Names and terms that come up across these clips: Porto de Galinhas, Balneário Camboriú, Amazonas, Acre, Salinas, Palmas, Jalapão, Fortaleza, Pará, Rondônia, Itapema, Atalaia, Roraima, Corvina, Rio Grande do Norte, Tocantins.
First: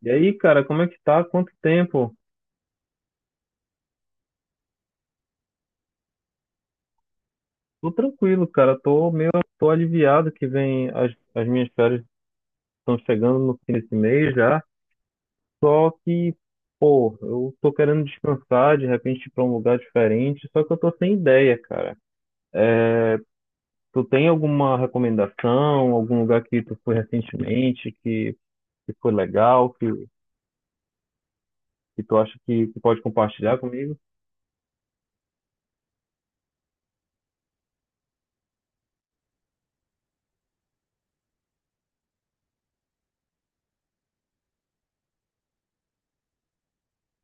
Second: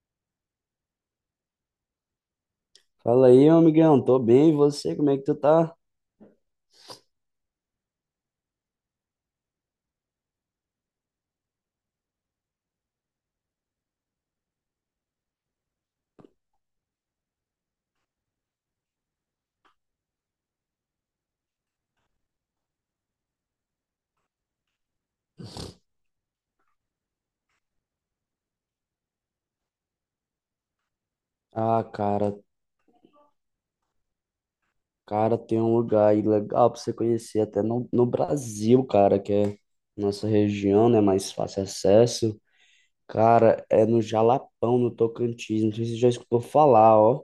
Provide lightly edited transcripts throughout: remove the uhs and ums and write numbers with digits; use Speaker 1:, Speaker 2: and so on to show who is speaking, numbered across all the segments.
Speaker 1: E aí, cara, como é que tá? Quanto tempo?
Speaker 2: Fala aí, meu amigão, tô bem, e você, como é que tu tá?
Speaker 1: Tô tranquilo, cara. Tô aliviado que vem as minhas férias estão chegando no fim desse mês já. Só que, pô, eu tô querendo descansar, de repente ir pra um lugar diferente, só que eu tô sem ideia, cara. Tu tem alguma recomendação, algum lugar que tu foi recentemente, que foi legal,
Speaker 2: Ah,
Speaker 1: que tu acha
Speaker 2: cara,
Speaker 1: que pode compartilhar comigo?
Speaker 2: tem um lugar aí legal pra você conhecer, até no Brasil, cara, que é nossa região, né, mais fácil acesso. Cara, é no Jalapão, no Tocantins, não sei se você já escutou falar, ó.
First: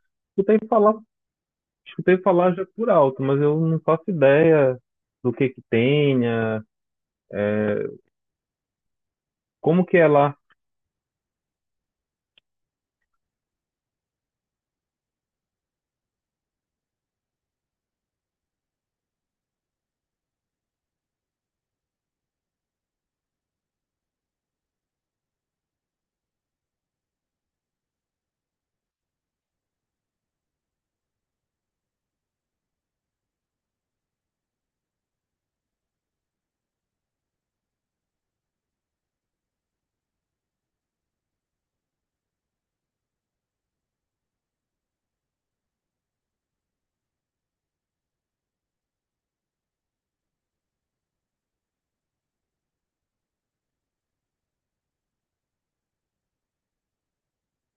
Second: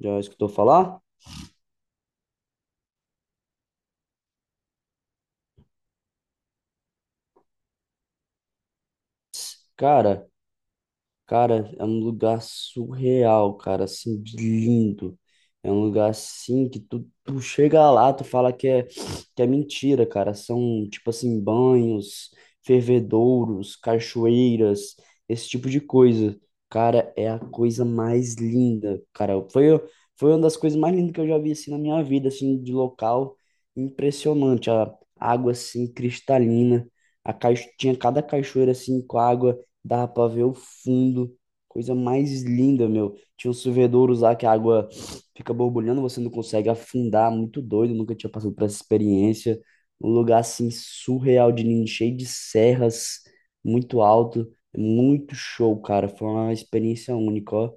Speaker 2: Já escutou
Speaker 1: Escutei falar,
Speaker 2: falar?
Speaker 1: escutei falar já por alto, mas eu não faço ideia do que que tenha. Como que é
Speaker 2: Cara,
Speaker 1: lá?
Speaker 2: Cara, é um lugar surreal, cara, assim, de lindo. É um lugar assim que tu chega lá, tu fala que é mentira, cara. São, tipo assim, banhos, fervedouros, cachoeiras, esse tipo de coisa. Cara, é a coisa mais linda, cara. Foi uma das coisas mais lindas que eu já vi, assim, na minha vida, assim, de local. Impressionante, a água, assim, cristalina. A caixa, tinha cada cachoeira, assim, com água dava pra ver o fundo. Coisa mais linda, meu. Tinha uns fervedouros lá que a água fica borbulhando, você não consegue afundar. Muito doido, nunca tinha passado por essa experiência. Um lugar assim surreal de lindo, cheio de serras, muito alto. Muito show, cara. Foi uma experiência única, ó.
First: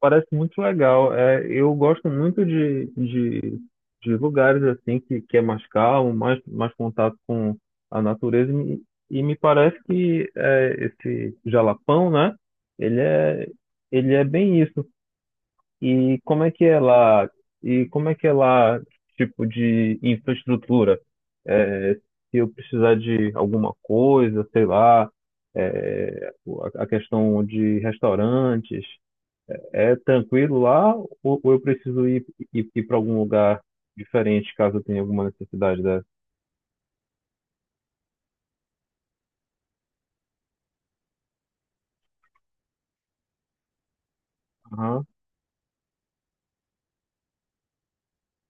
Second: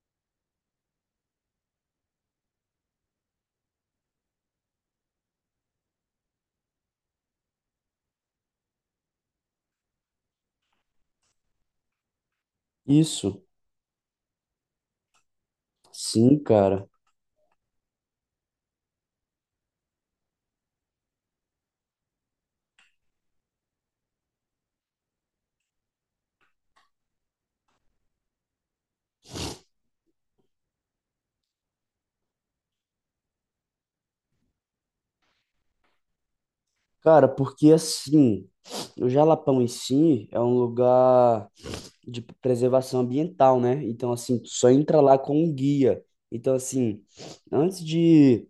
Speaker 1: Parece muito legal. É, eu gosto muito de lugares assim que é mais calmo, mais contato com a natureza. E me parece que é, esse Jalapão, né? Ele
Speaker 2: Isso,
Speaker 1: é, ele é bem isso. E
Speaker 2: sim,
Speaker 1: como é que é
Speaker 2: cara.
Speaker 1: lá? E como é que é lá, tipo de infraestrutura? É, se eu precisar de alguma coisa, sei lá, é, a questão de restaurantes. É tranquilo lá ou eu preciso ir para algum lugar diferente caso eu tenha alguma necessidade dessa?
Speaker 2: Cara, porque assim, o Jalapão em si é um lugar de preservação ambiental, né? Então, assim, tu só entra
Speaker 1: Aham,
Speaker 2: lá com um guia. Então, assim, antes de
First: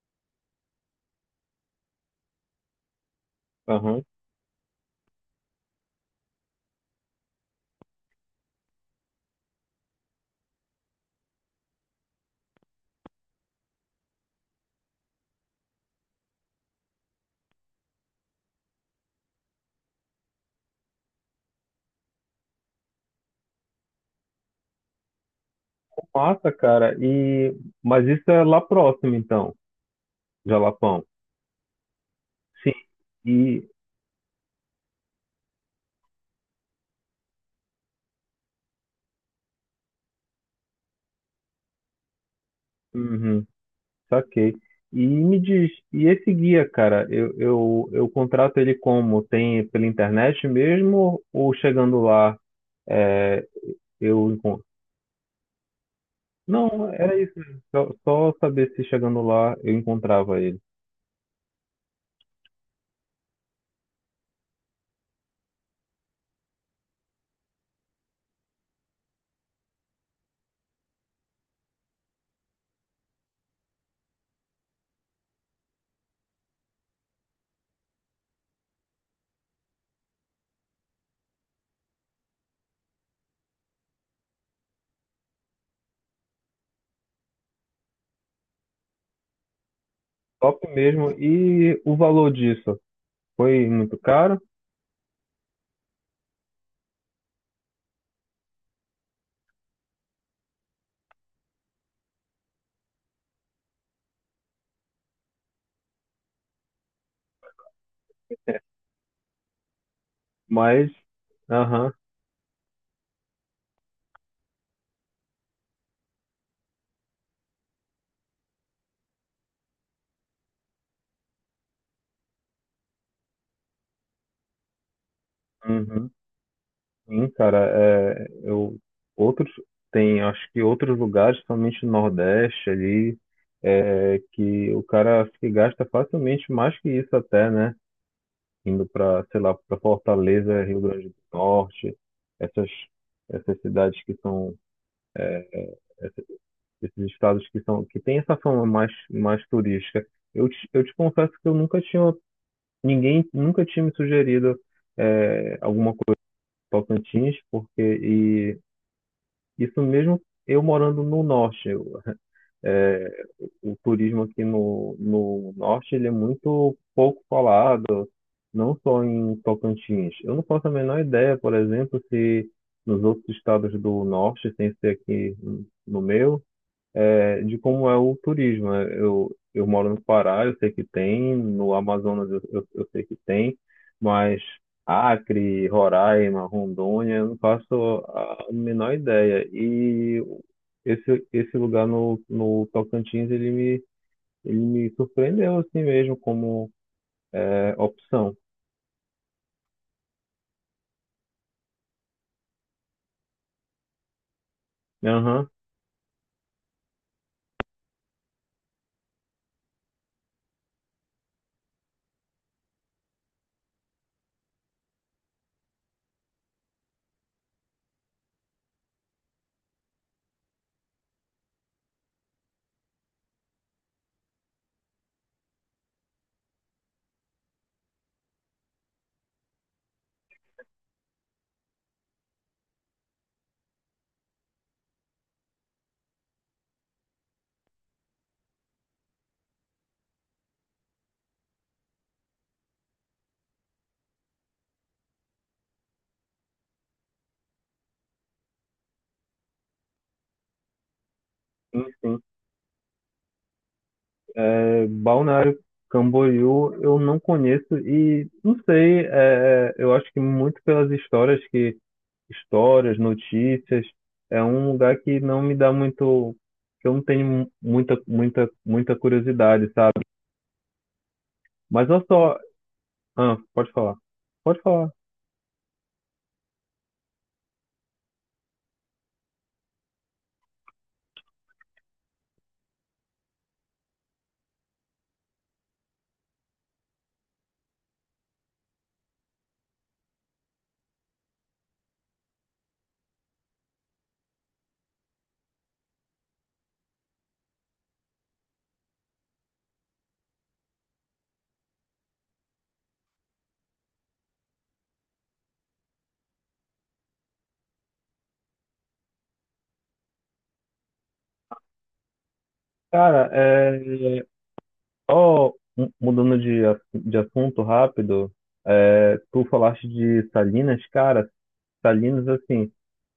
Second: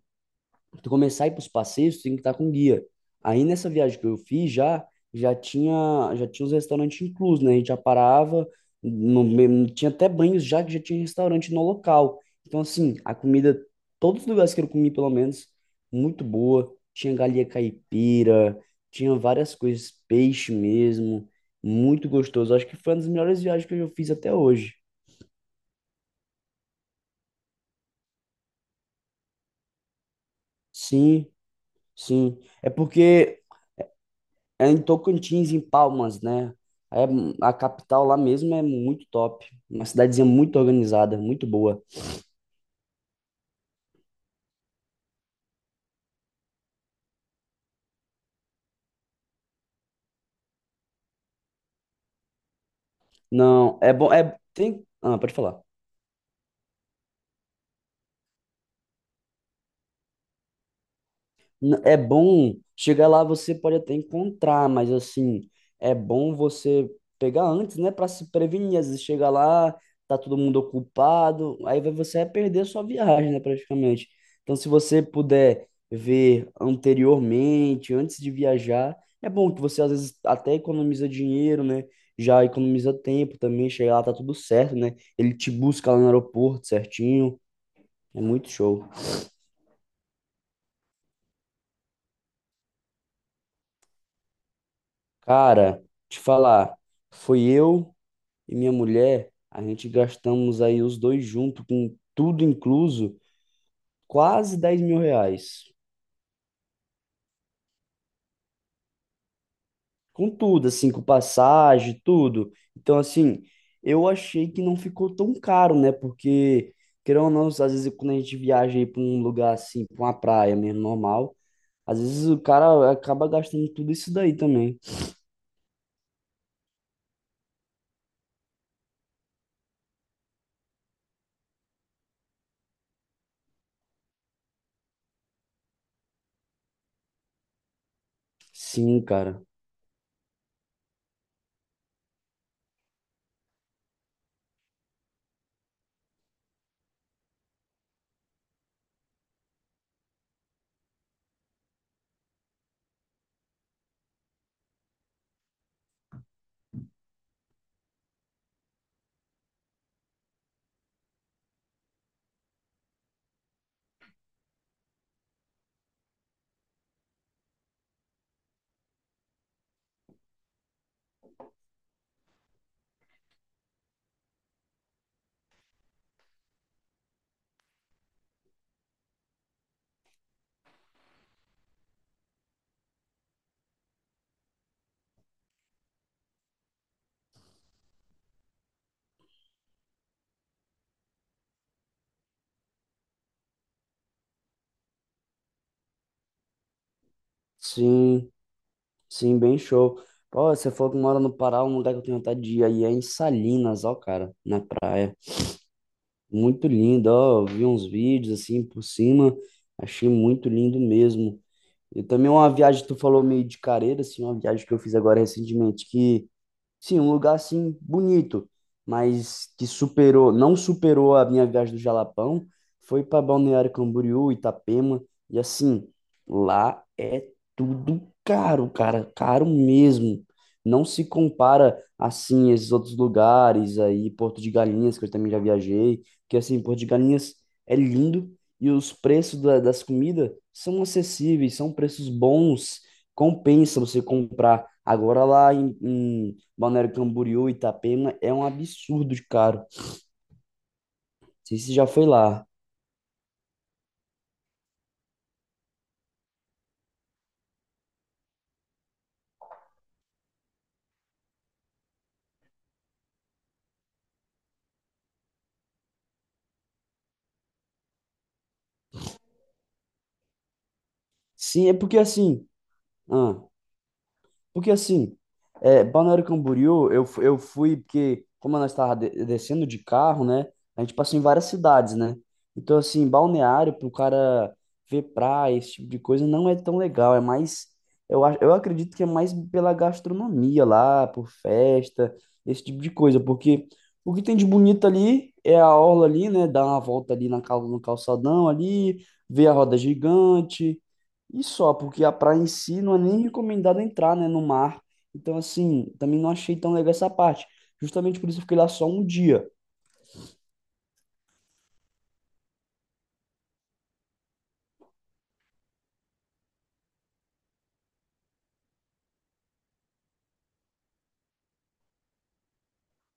Speaker 2: tu começar a ir para os passeios, tu tem que estar com guia. Aí nessa viagem
Speaker 1: aham.
Speaker 2: que eu fiz já, já tinha os restaurantes inclusos, né? A gente já parava, no, me- tinha até banhos já que já tinha restaurante no local. Então assim, a comida, todos os lugares que eu comi pelo menos, muito boa. Tinha galinha caipira, tinha várias coisas, peixe mesmo, muito gostoso. Acho que foi uma das melhores viagens que eu já fiz até hoje.
Speaker 1: Massa, cara. E mas isso é lá próximo então, Jalapão.
Speaker 2: Sim, sim. É
Speaker 1: Sim.
Speaker 2: porque
Speaker 1: E
Speaker 2: é em Tocantins, em Palmas, né? É, a capital lá mesmo é muito top. Uma cidadezinha muito organizada, muito boa.
Speaker 1: uhum, saquei. E me diz, e esse guia, cara, eu contrato ele como? Tem pela internet mesmo ou chegando lá é,
Speaker 2: Não, é bom.
Speaker 1: eu
Speaker 2: É,
Speaker 1: encontro?
Speaker 2: tem, ah, pode falar.
Speaker 1: Não, era isso mesmo. Só saber se chegando lá eu encontrava ele.
Speaker 2: N- É bom, chegar lá você pode até encontrar, mas assim, é bom você pegar antes, né, para se prevenir. Às vezes chega lá, tá todo mundo ocupado, aí vai- você vai perder a sua viagem, né, praticamente. Então, se você puder ver anteriormente, antes de viajar, é bom que você às vezes até economiza dinheiro, né? Já economiza tempo também, chegar lá tá tudo certo, né? Ele te busca lá no aeroporto certinho, é muito show.
Speaker 1: Top mesmo. E o valor disso? Foi muito caro,
Speaker 2: Cara, te falar, foi eu e minha mulher, a gente gastamos aí os dois juntos, com tudo incluso, quase 10 mil reais. Com tudo,
Speaker 1: mas.
Speaker 2: assim, com
Speaker 1: Aham,
Speaker 2: passagem, tudo. Então, assim, eu achei que não ficou tão caro, né? Porque, querendo ou não, às vezes quando a gente viaja aí para um lugar assim, para uma praia mesmo, normal, às vezes o cara acaba gastando tudo isso daí também.
Speaker 1: uhum. Sim, cara. É, eu, outros. Tem, acho que outros lugares, somente no Nordeste ali, é, que o cara acho que gasta facilmente mais que isso até, né? Indo
Speaker 2: Sim,
Speaker 1: para, sei
Speaker 2: cara.
Speaker 1: lá, para Fortaleza, Rio Grande do Norte, essas, essas cidades que são, esses estados que são, que tem essa fama mais turística. Eu te confesso que eu nunca tinha ninguém nunca tinha me sugerido é, alguma coisa em Tocantins, porque e isso mesmo eu morando no norte. Eu, é, o turismo aqui no, no norte ele é muito pouco falado, não só em Tocantins. Eu não faço a menor ideia, por exemplo, se nos outros estados do norte, sem ser aqui no meu, é, de como é o turismo. Né? Eu moro no Pará, eu sei que tem, no Amazonas eu sei que tem, mas Acre, Roraima, Rondônia, eu não faço a menor ideia. E esse lugar no, no Tocantins, ele me surpreendeu assim mesmo como é,
Speaker 2: Sim,
Speaker 1: opção.
Speaker 2: sim, bem show. Pô, você falou que mora no Pará, um lugar que eu tenho vontade de ir aí é em Salinas, ó, cara, na praia.
Speaker 1: Aham,
Speaker 2: Muito lindo, ó, eu vi uns vídeos assim por cima, achei muito lindo mesmo. E também uma viagem que tu falou meio de careira, assim, uma viagem que eu fiz agora recentemente, que sim, um lugar assim bonito, mas que superou, não superou a minha viagem do Jalapão, foi para Balneário Camboriú, Itapema, e assim, lá é tudo caro, cara, caro mesmo. Não se compara assim a esses outros lugares aí, Porto de Galinhas, que eu também já viajei, que assim, Porto de Galinhas é lindo e os preços da- das comidas são acessíveis, são preços bons, compensa você comprar. Agora lá em Balneário Camboriú, Itapema, é um absurdo de caro. Não sei se você
Speaker 1: sim,
Speaker 2: já foi
Speaker 1: sim.
Speaker 2: lá.
Speaker 1: É, Balneário Camboriú eu não conheço e não sei, é, é, eu acho que muito pelas histórias que histórias, notícias. É um lugar que não me dá muito, que eu não tenho muita, muita, muita curiosidade, sabe?
Speaker 2: Sim, é
Speaker 1: Mas
Speaker 2: porque
Speaker 1: eu só,
Speaker 2: assim.
Speaker 1: ah,
Speaker 2: Ah,
Speaker 1: pode falar, pode
Speaker 2: porque
Speaker 1: falar.
Speaker 2: assim, é, Balneário Camboriú, eu, fu- eu fui, porque como nós estávamos descendo de carro, né? A gente passou em várias cidades, né? Então, assim, balneário, para o cara ver praia, esse tipo de coisa, não é tão legal. É mais, eu, a- eu acredito que é mais pela gastronomia lá, por festa, esse tipo de coisa. Porque o que tem de bonito ali é a orla ali, né? Dar uma volta ali na, cal- no calçadão ali, ver a roda gigante. E só, porque a praia em si não é nem recomendado entrar, né, no mar. Então, assim, também não achei tão legal essa parte. Justamente por isso eu fiquei lá só um dia.
Speaker 1: Cara, é, ó, mudando de assunto rápido, é, tu falaste de Salinas, cara, Salinas, assim,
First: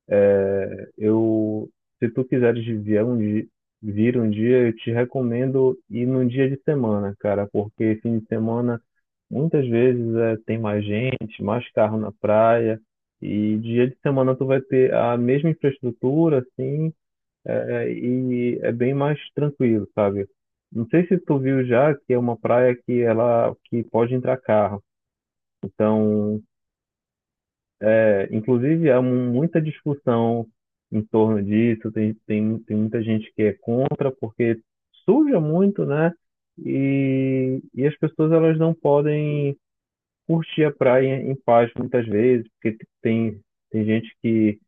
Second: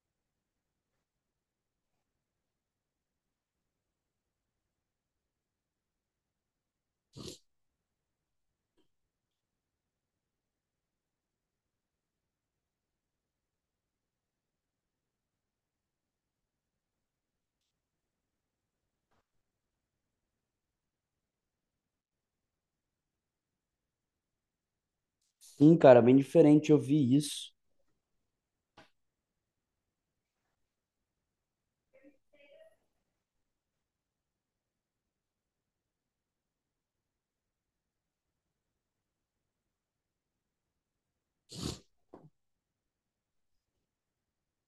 Speaker 1: é, eu, se tu quiseres vir um dia, eu te recomendo ir num dia de semana, cara, porque fim de semana muitas vezes é, tem mais gente, mais carro na praia, e dia de semana tu vai ter a mesma infraestrutura, assim, é, é, e é bem mais tranquilo, sabe? Não sei se tu viu já que é uma praia que ela que pode entrar carro.
Speaker 2: Sim, cara, bem
Speaker 1: Então,
Speaker 2: diferente, eu vi isso.
Speaker 1: é, inclusive há muita discussão em torno disso. Tem muita gente que é contra porque suja muito, né? E as pessoas elas não podem curtir a praia em paz muitas vezes, porque tem, tem gente que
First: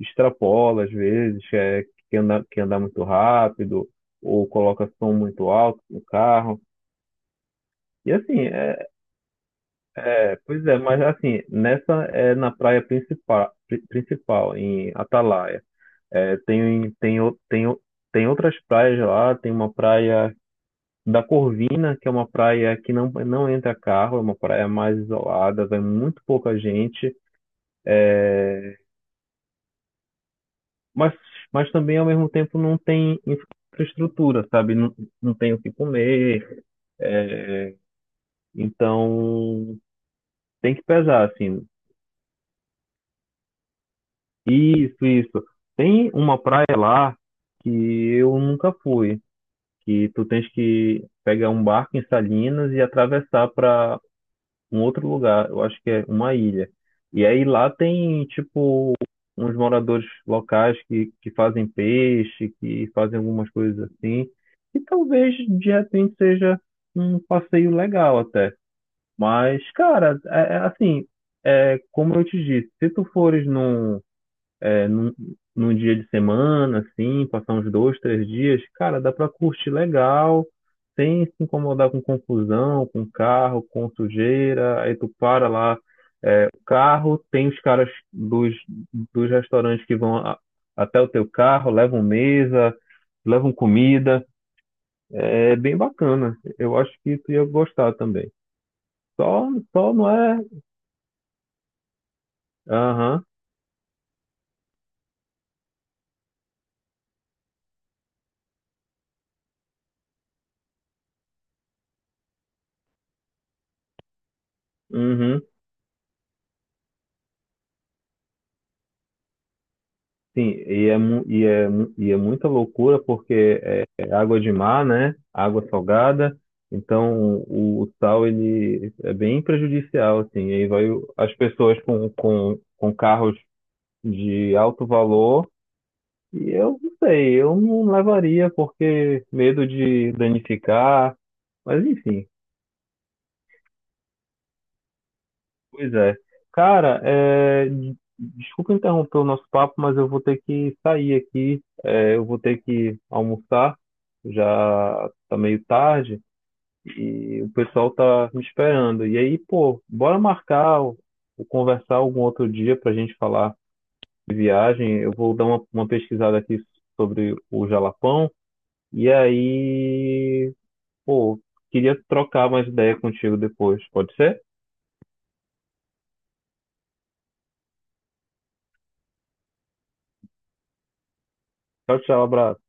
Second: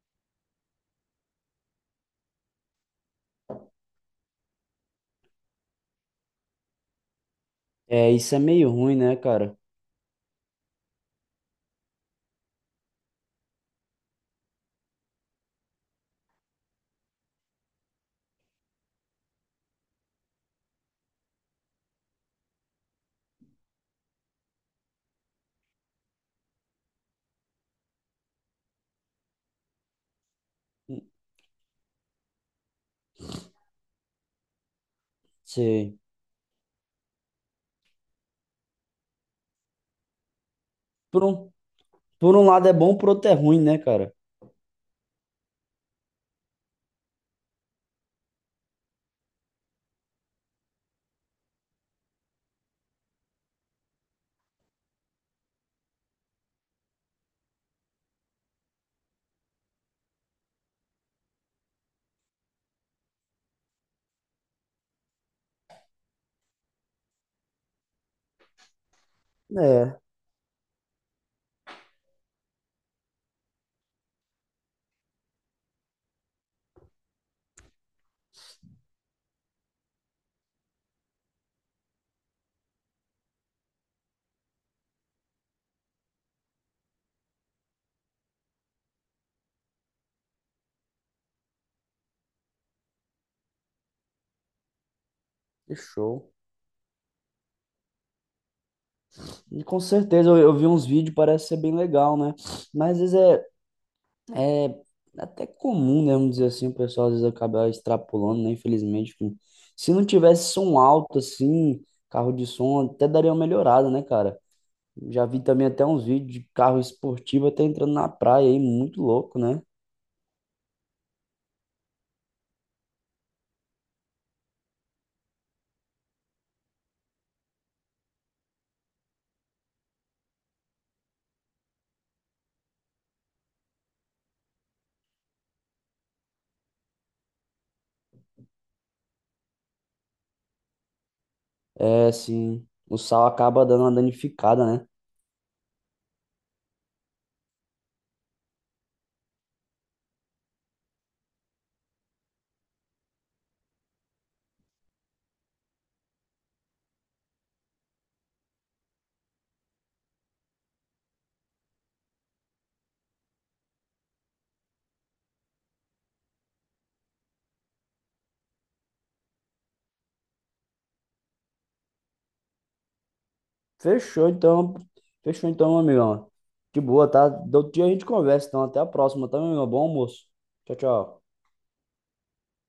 Speaker 1: extrapola às vezes, é, que anda muito rápido, ou coloca som muito alto no carro. E
Speaker 2: É, isso
Speaker 1: assim,
Speaker 2: é meio
Speaker 1: é,
Speaker 2: ruim, né, cara?
Speaker 1: é, pois é, mas assim, nessa é na praia principal, principal em Atalaia. É, tem outras praias lá, tem uma praia da Corvina, que é uma praia que não, não entra carro, é uma praia mais isolada, vai muito pouca gente. mas, mas também ao mesmo tempo não tem infraestrutura, sabe? Não, não tem o que
Speaker 2: Sei.
Speaker 1: comer, é, então tem que
Speaker 2: Por
Speaker 1: pesar,
Speaker 2: um,
Speaker 1: assim.
Speaker 2: por um lado é bom, por outro é ruim, né, cara?
Speaker 1: Isso, isso. Tem uma praia lá que eu nunca fui, que tu tens que pegar um barco em Salinas e atravessar para um outro lugar, eu acho que é uma ilha. E aí lá tem, tipo, uns moradores locais que fazem peixe, que fazem algumas coisas assim. E talvez de repente seja um passeio legal até. Mas,
Speaker 2: É,
Speaker 1: cara, é assim, é, como eu te disse, se tu fores num é, num dia de semana, assim, passar uns dois, três dias, cara, dá pra curtir legal, sem se incomodar com confusão, com carro, com sujeira. Aí tu para lá, é, o carro, tem os caras dos restaurantes que vão até o teu carro, levam mesa, levam comida. É é
Speaker 2: que
Speaker 1: bem
Speaker 2: show.
Speaker 1: bacana. Eu acho que tu ia gostar também. Só,
Speaker 2: E com
Speaker 1: só não
Speaker 2: certeza
Speaker 1: é.
Speaker 2: eu vi uns vídeos, parece ser bem legal, né? Mas às vezes
Speaker 1: Aham,
Speaker 2: é, é até comum, né? Vamos dizer assim, o pessoal às vezes acaba extrapolando, né? Infelizmente. Que se não tivesse som alto, assim, carro de som, até daria uma melhorada, né, cara? Já
Speaker 1: uhum.
Speaker 2: vi também até uns vídeos de carro esportivo até entrando na praia aí, muito louco, né?
Speaker 1: Sim, e é muita loucura porque é, é água de mar, né? Água salgada. Então o sal ele é bem prejudicial, assim. E aí vai o- as pessoas com carros de alto valor. E eu não sei, eu não levaria porque medo de danificar. Mas
Speaker 2: É
Speaker 1: enfim.
Speaker 2: assim, o sal acaba dando uma danificada, né?
Speaker 1: Pois é. Cara, é, desculpa interromper o nosso papo, mas eu vou ter que sair aqui. É, eu vou ter que almoçar, já tá meio tarde e o pessoal tá me esperando. E aí, pô, bora marcar ou conversar algum outro dia pra gente falar de viagem. Eu vou dar uma pesquisada aqui sobre o Jalapão e aí, pô, queria trocar mais ideia contigo depois, pode
Speaker 2: Fechou
Speaker 1: ser?
Speaker 2: então, meu amigão. De boa, tá? Do outro dia a gente conversa, então até a próxima, tá, meu amigão? Bom almoço. Tchau, tchau.
Speaker 1: Tchau, tchau, abraço.